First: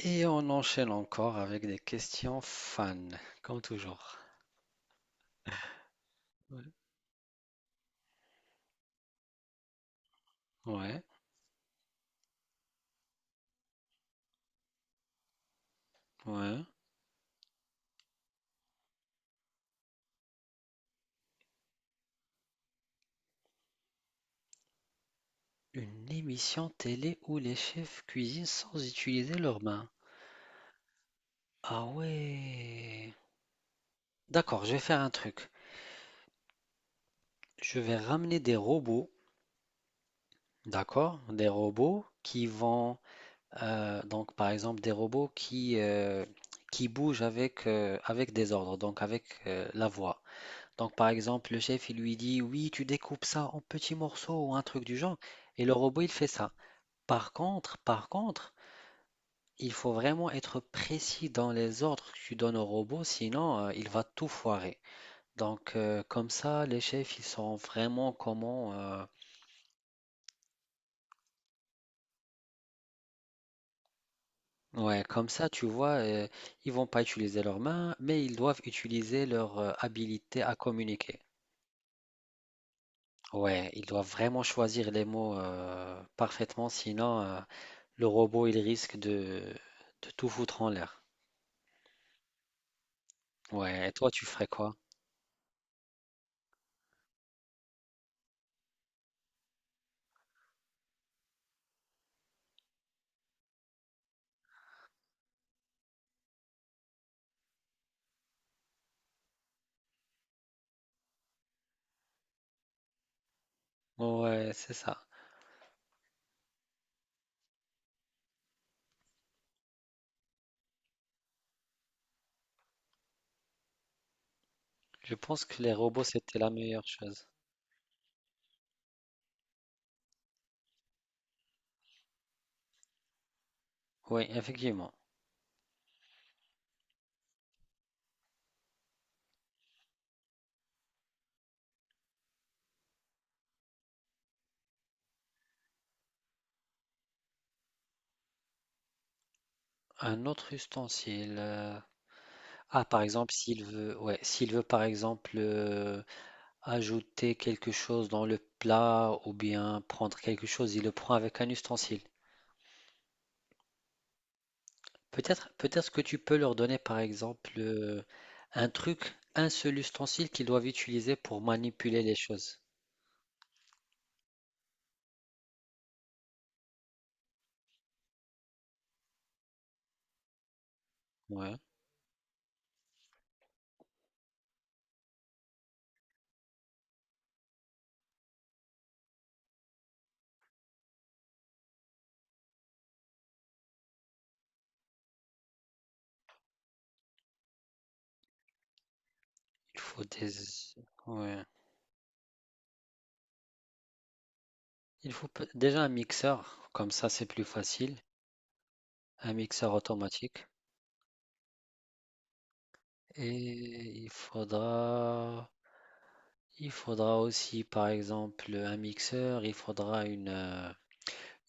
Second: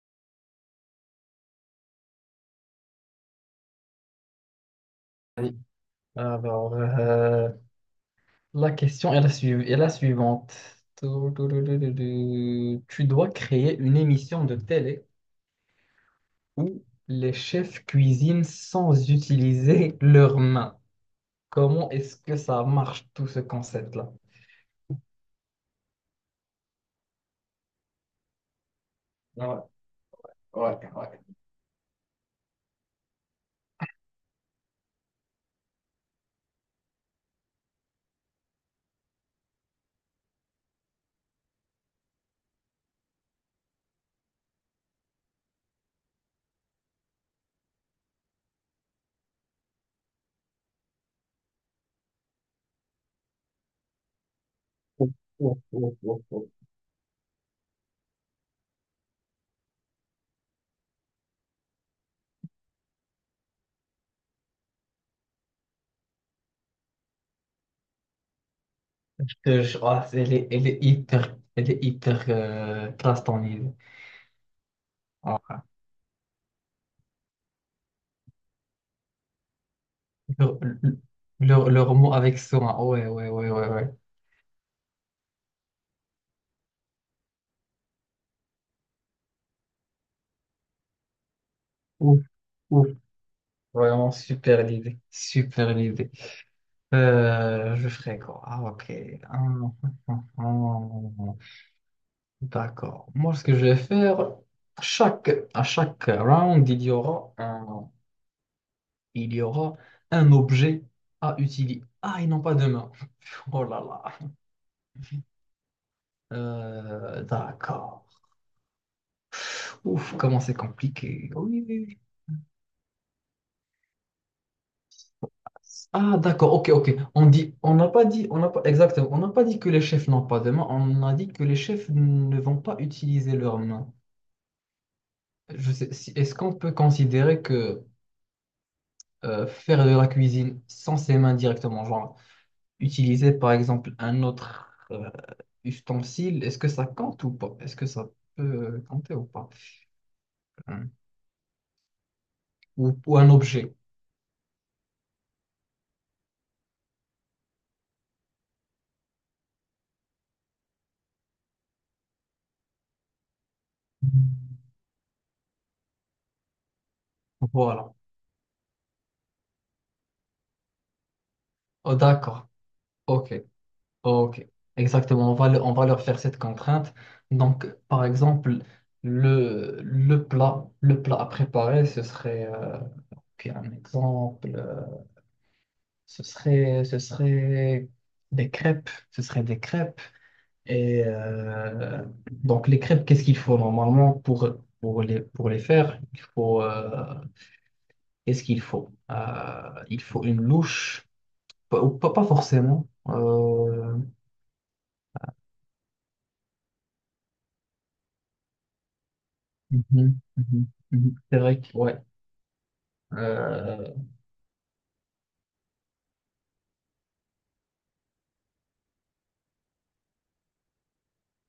Et on enchaîne encore avec des questions fans, comme toujours. Oui. Ouais, Alors, euh, la question est est la suivante. ouais. Tou- tou- tou- tou- tou- tou. Tu dois créer une émission de télé ouais. où les chefs cuisinent sans utiliser leurs mains. Comment est-ce que ça marche, tout ce concept-là? Une émission télé où les chefs cuisinent sans utiliser leurs Ouais, mains. Ouais. Ah ouais. D'accord, je vais faire un truc. Je vais ramener des robots, d'accord? Des robots qui vont, donc par exemple des robots qui bougent avec des ordres, donc avec la voix. Donc, par exemple, le chef, il lui dit, oui, tu découpes ça en petits morceaux ou un truc du Ouf, genre, ouf, et le ouf, robot, il ouf, fait ouf. ça. Par contre, il faut vraiment être précis dans les ordres que tu donnes au robot, sinon, il va tout foirer. Donc, comme ça, les chefs, ils sont vraiment comment. Te jure, ah, elle est hyper classe ton idée. Ouais, comme ça, Ah, tu vois, ils vont pas utiliser leurs mains, mais ils doivent utiliser leur habilité à Leur, communiquer. Leur mot avec soin. Ouais, ouais, ouais, ouais, Ouais, ils ouais. doivent vraiment choisir les mots parfaitement, sinon. Le robot, il risque de tout foutre en l'air. Ouf, ouf. Ouais, et toi, Vraiment tu ferais super quoi? l'idée, super l'idée. Je ferai quoi? Ah, ok. Hum, hum, hum, hum. hum, hum. D'accord. Moi, ce que je vais faire, à chaque round, il y aura un objet à utiliser. Ah, ils n'ont pas de main. Oh là là. Ouais, c'est ça. D'accord. Ouf, comment c'est compliqué. Oui, oui, oui. Je pense que les robots, Ah, c'était la d'accord, ok, meilleure ok. chose. On n'a pas dit, on n'a pas, exactement, on n'a pas dit que les chefs n'ont pas de main, on a dit que les chefs ne vont pas utiliser leurs mains. Oui, effectivement. Je sais, si- Est-ce qu'on peut considérer que faire de la cuisine sans ses mains directement, genre utiliser par exemple un autre ustensile, est-ce que ça compte ou pas? Est-ce que ça peut compter ou pas? Un autre Hein. ustensile. Ah, par Ou un exemple, s'il objet. veut, ouais, s'il veut, par exemple, ajouter quelque chose dans le plat ou bien prendre quelque chose, il le prend avec un ustensile. Peut-être, peut-être que tu peux leur donner, par exemple, Voilà. Un truc, un seul ustensile qu'ils doivent utiliser pour Oh, manipuler les d'accord. choses. Ok. Ok, exactement. On va leur faire cette contrainte. Donc, par exemple, le plat à Ouais. préparer, puis un exemple, ce serait des crêpes. Ce serait des crêpes. Et euh, les crêpes, qu'est-ce qu'il faut normalement pour, pour les faire? Qu'est-ce qu'il faut? Il Il faut faut des. une louche, Ouais. pas, ou pas, pas forcément. Il faut déjà un mixeur, comme ça c'est plus facile, un mixeur Mhm, automatique. mhm. Mhm. C'est vrai que, ouais. Euh, Et il faudra aussi, par exemple, un mixeur, il faudra une, euh,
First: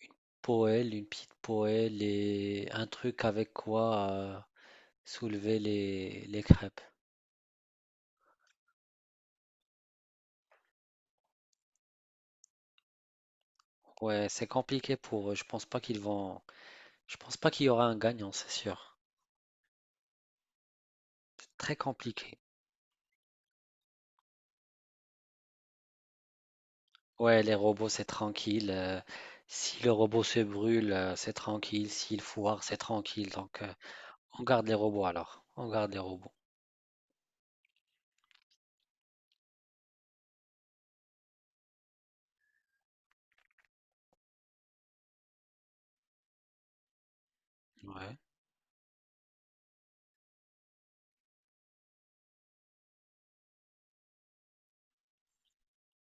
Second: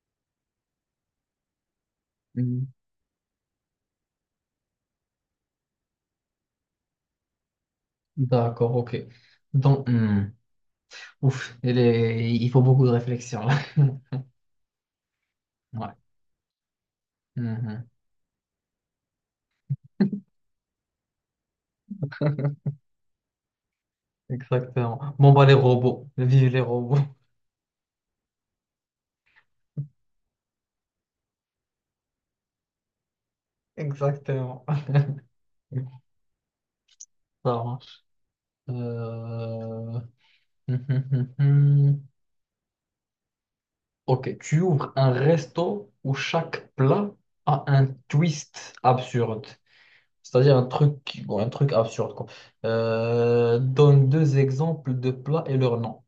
une poêle, une petite poêle et mm, un truc avec quoi soulever les crêpes. d'accord, ok. Donc, hmm, ouf, il faut beaucoup de réflexion là. Ouais, c'est compliqué pour eux. Ouais, Je pense pas qu'il y aura mhm, un gagnant, c'est sûr. C'est très compliqué. exactement. Bon, bah, les robots. Vive les robots. Ouais, les robots, c'est tranquille. Si le robot se brûle, c'est tranquille. S'il foire, c'est tranquille. Donc, on Exactement. garde les robots alors. On garde les robots. Ça marche. Euh, Ok, tu ouvres un resto où chaque plat a un Ouais. twist absurde. C'est-à-dire un truc, qui- bon, un truc absurde, quoi. Donne deux exemples de plats et leur nom.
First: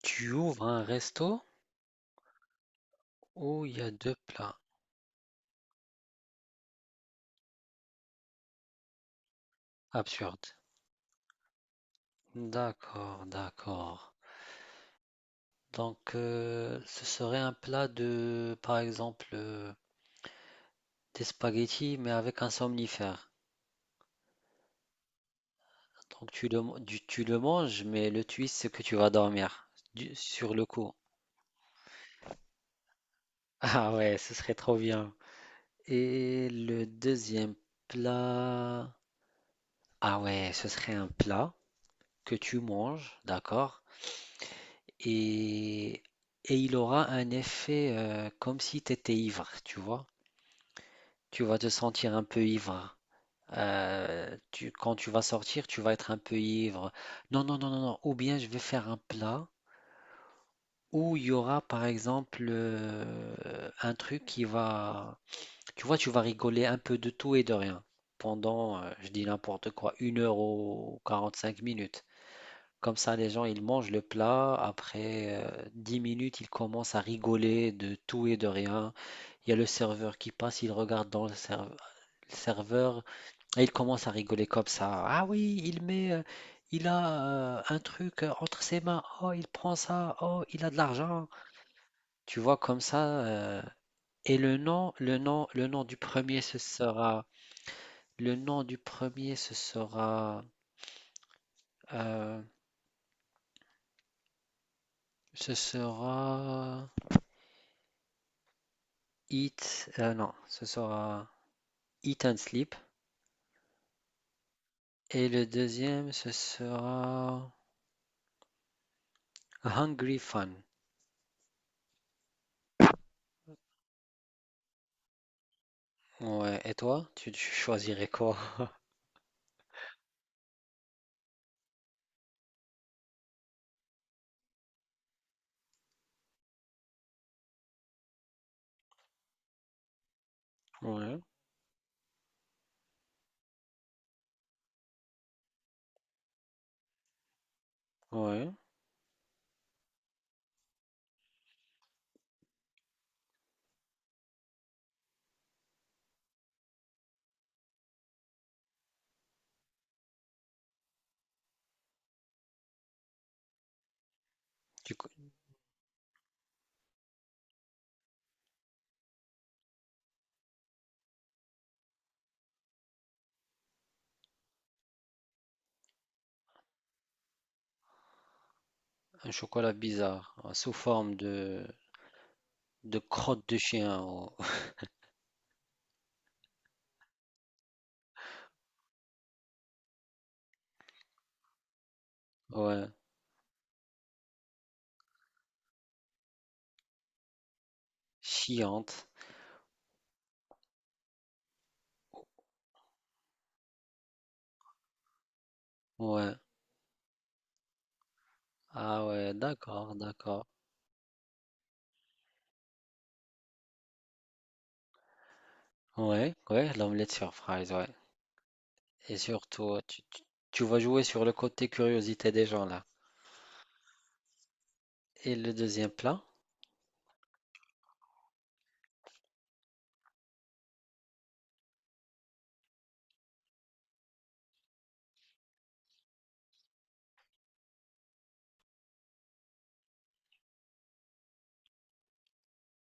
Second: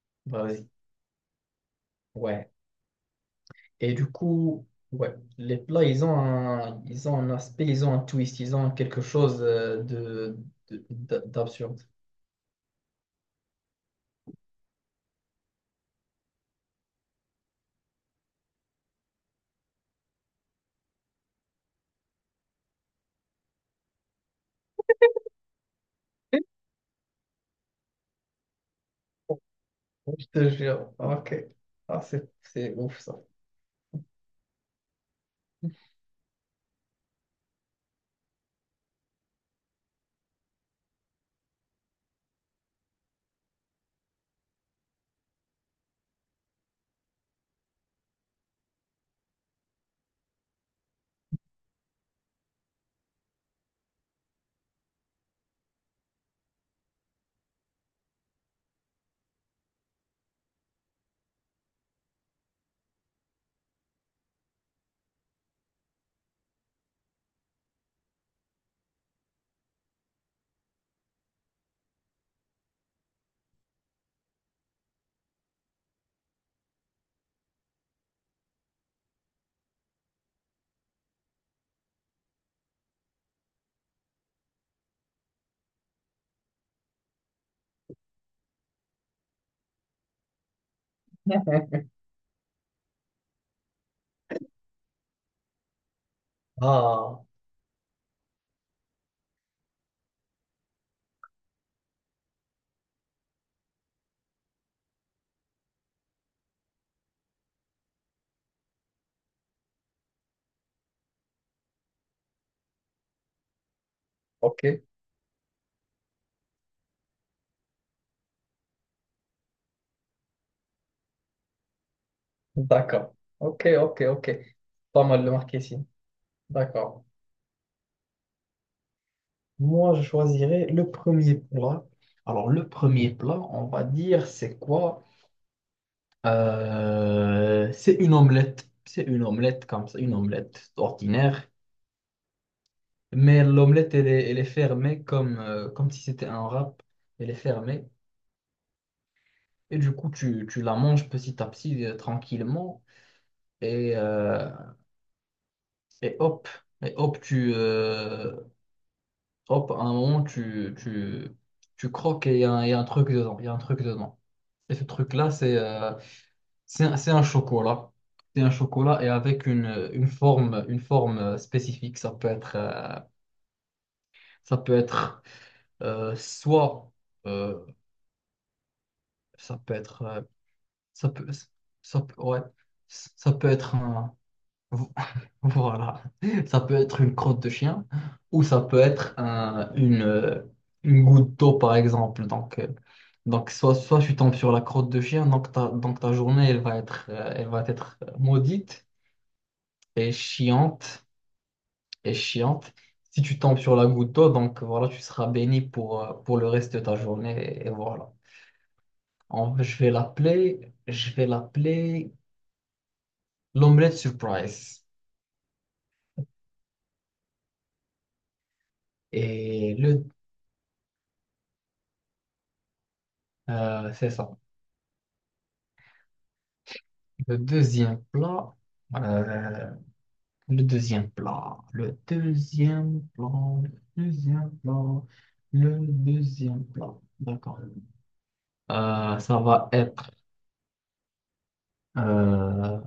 Tu ouvres Vas-y. un resto Ouais. où il y a Et du deux plats. coup, ouais, les plats, ils ont un aspect, ils ont quelque chose Absurde. D'absurde. D'accord, d'accord. Donc, ce serait un plat de, par exemple, des spaghettis, mais avec un somnifère. Donc, tu le manges, mais le twist, c'est que tu vas dormir Je te sur le coup. jure. Ok. Ah, c'est ouf ça. Ah ouais, ce serait trop bien. Et le deuxième plat, ah ouais, ce serait un plat que tu manges, d'accord? Et, et il aura un effet comme si tu étais ivre, tu vois? Tu vas te sentir un peu ivre. Hein. Quand tu vas sortir, tu vas être un peu ivre. Non, non, non, non, non. Ou bien je vais faire un plat où il y aura, par exemple, un truc qui va. Tu vois, tu vas rigoler un peu de tout et de rien pendant, je dis n'importe quoi, une heure ou 45 minutes. Comme ça, les gens, ils mangent le plat. Après 10 minutes, ils commencent à rigoler de tout et de rien. Il y a le serveur qui passe, il regarde dans le serveur et il commence à rigoler comme ça. Ah oui, il a un truc entre ses mains. Oh, il prend ça. Oh, il a de l'argent. Tu vois, comme ça. Et le nom, du premier, ce Ah, sera. Le nom du premier ce sera euh, ce sera Eat, non, ce sera Eat and Sleep, ok. et le deuxième ce sera Hungry Fun. D'accord. Ok, ok, ok. Pas mal le marketing. Ouais, et D'accord. toi, tu choisirais quoi? Moi, je choisirais le premier plat. Alors, le premier plat, on va dire, c'est quoi? C'est une omelette. C'est une omelette comme ça, une omelette Ouais, ordinaire. Mais l'omelette, elle est fermée comme, comme si c'était un wrap. Elle est fermée. ouais. Tu la manges petit à petit, tranquillement. Et, euh, et hop, et hop, hop, à un moment, tu croques et il y a un truc dedans. Il y a un truc dedans. Et ce Du coup, truc-là, c'est un, C'est un chocolat. C'est un chocolat et avec une, une forme spécifique. Ça peut être soit... euh, un ça chocolat peut être bizarre, sous Ça forme peut, de, ça peut, ouais, de ça crotte peut de être chien. un, voilà, ça peut être une crotte de chien ou ça peut être une goutte d'eau par exemple. Ouais, Soit tu tombes sur la crotte de chien, donc ta journée elle va être maudite chiante. et chiante et chiante Si tu tombes sur la goutte d'eau, donc voilà, tu seras béni Ouais. pour le reste de ta journée et voilà. Ah ouais, d'accord, d'accord. Je vais l'appeler l'omelette surprise. Ouais, ouais, l'omelette sur fries, ouais. Et Et surtout, tu, le, tu- tu vas jouer sur le côté curiosité des gens là. C'est ça. Et le deuxième plat? Le deuxième plat, euh, le deuxième plat, le deuxième plat, le deuxième plat, Le deuxième plat. D'accord. Euh, ça va être, euh,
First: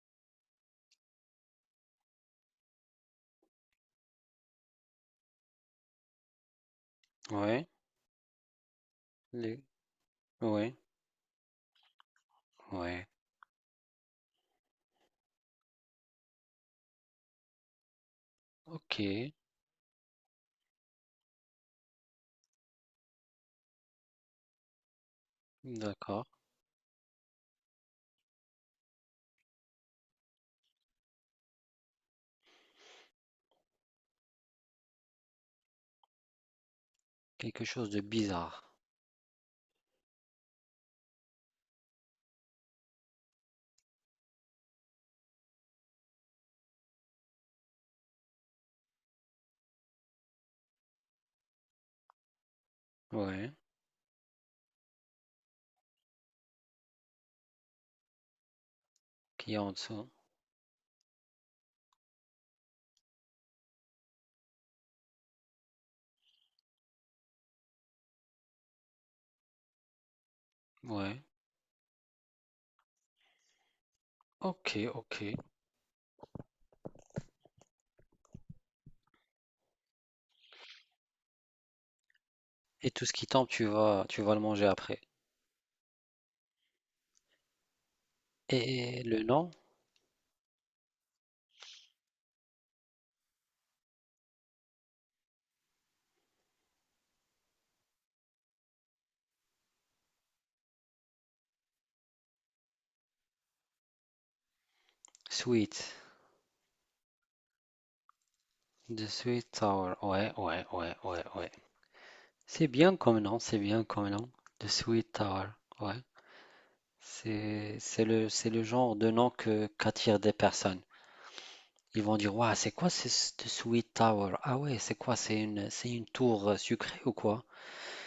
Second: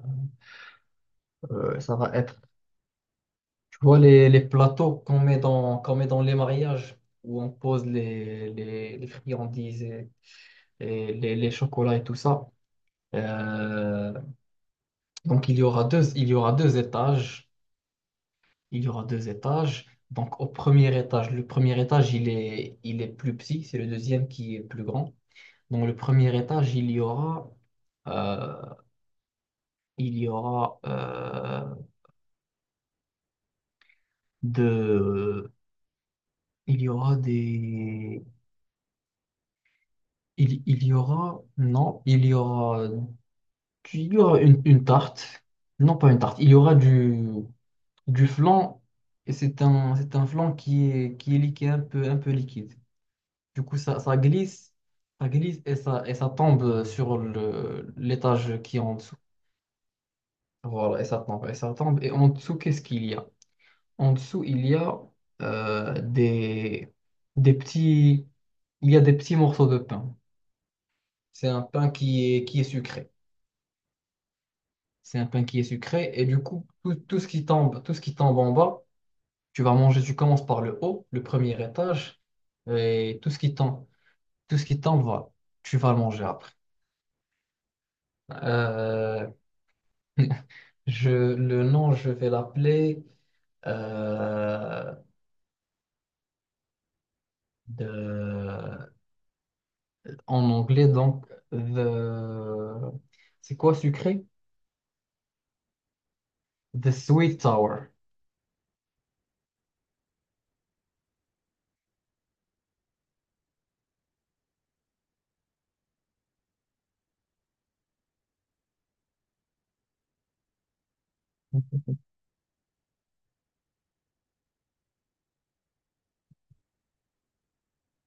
Ça va être, tu vois les plateaux qu'on met dans les mariages où on Ouais, pose les, les le- friandises ouais, et les chocolats et tout ça. ouais. Euh, il y aura deux étages. Il y Ok, aura deux étages. Donc, au premier étage, le premier étage, il est plus petit, c'est le deuxième qui est plus grand. Dans le premier d'accord. étage, euh, il y aura, de, il y aura Quelque chose de des, bizarre. Il y aura, non, il y aura une tarte. Non, pas une tarte, il y aura du flan, et c'est un flan qui est liquide, un peu liquide. Ouais, Du coup, ça, ça glisse, ça glisse et et ça tombe sur le, l'étage qui est en dessous. qui est en dessous. Voilà, et ça tombe, et ça tombe. Et en dessous, qu'est-ce qu'il y a? En dessous, euh, des, des petits, il y a des petits morceaux de pain. Ouais. C'est un pain qui est sucré. Ok, ok. C'est un pain qui est sucré. Et du coup, tout, tout ce qui tombe en bas, tu vas manger, tu commences par le haut, le premier étage, Et tout ce et qui tout ce tombe, qui tu tombe, vas, tu vas le tout ce manger qui après. tombe, voilà, tu vas le manger après. Et le Euh, nom? le nom, je vais l'appeler euh, de- en anglais, donc, the, c'est quoi sucré? Sweet. The Sweet Tower. The Sweet Tower. Ouais, ouais, ouais, ouais, ouais. C'est bien comme nom, c'est bien comme nom. The Sweet Tower. Ouais. C'est le genre de nom que, qu'attirent des personnes. Ils vont dire, ouais, c'est quoi cette Sweet Tower? Ah ouais, c'est quoi? C'est une tour sucrée ou quoi?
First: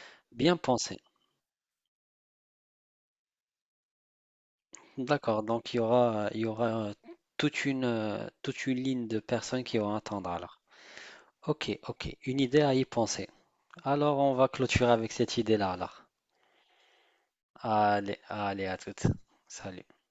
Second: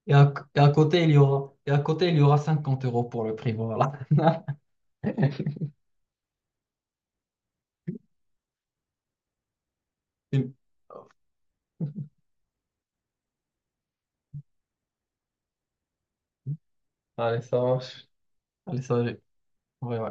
Bien Et à pensé. côté, et à côté, il y aura 50 € pour le prix, voilà. D'accord, donc il y aura toute une ligne de personnes qui vont attendre alors. Ok, ok, une idée à y penser. Alors on va clôturer avec cette idée-là alors. Allez, ça marche. Allez, allez, à Allez, ça, toutes. j'ai- Salut. ouais, ouais.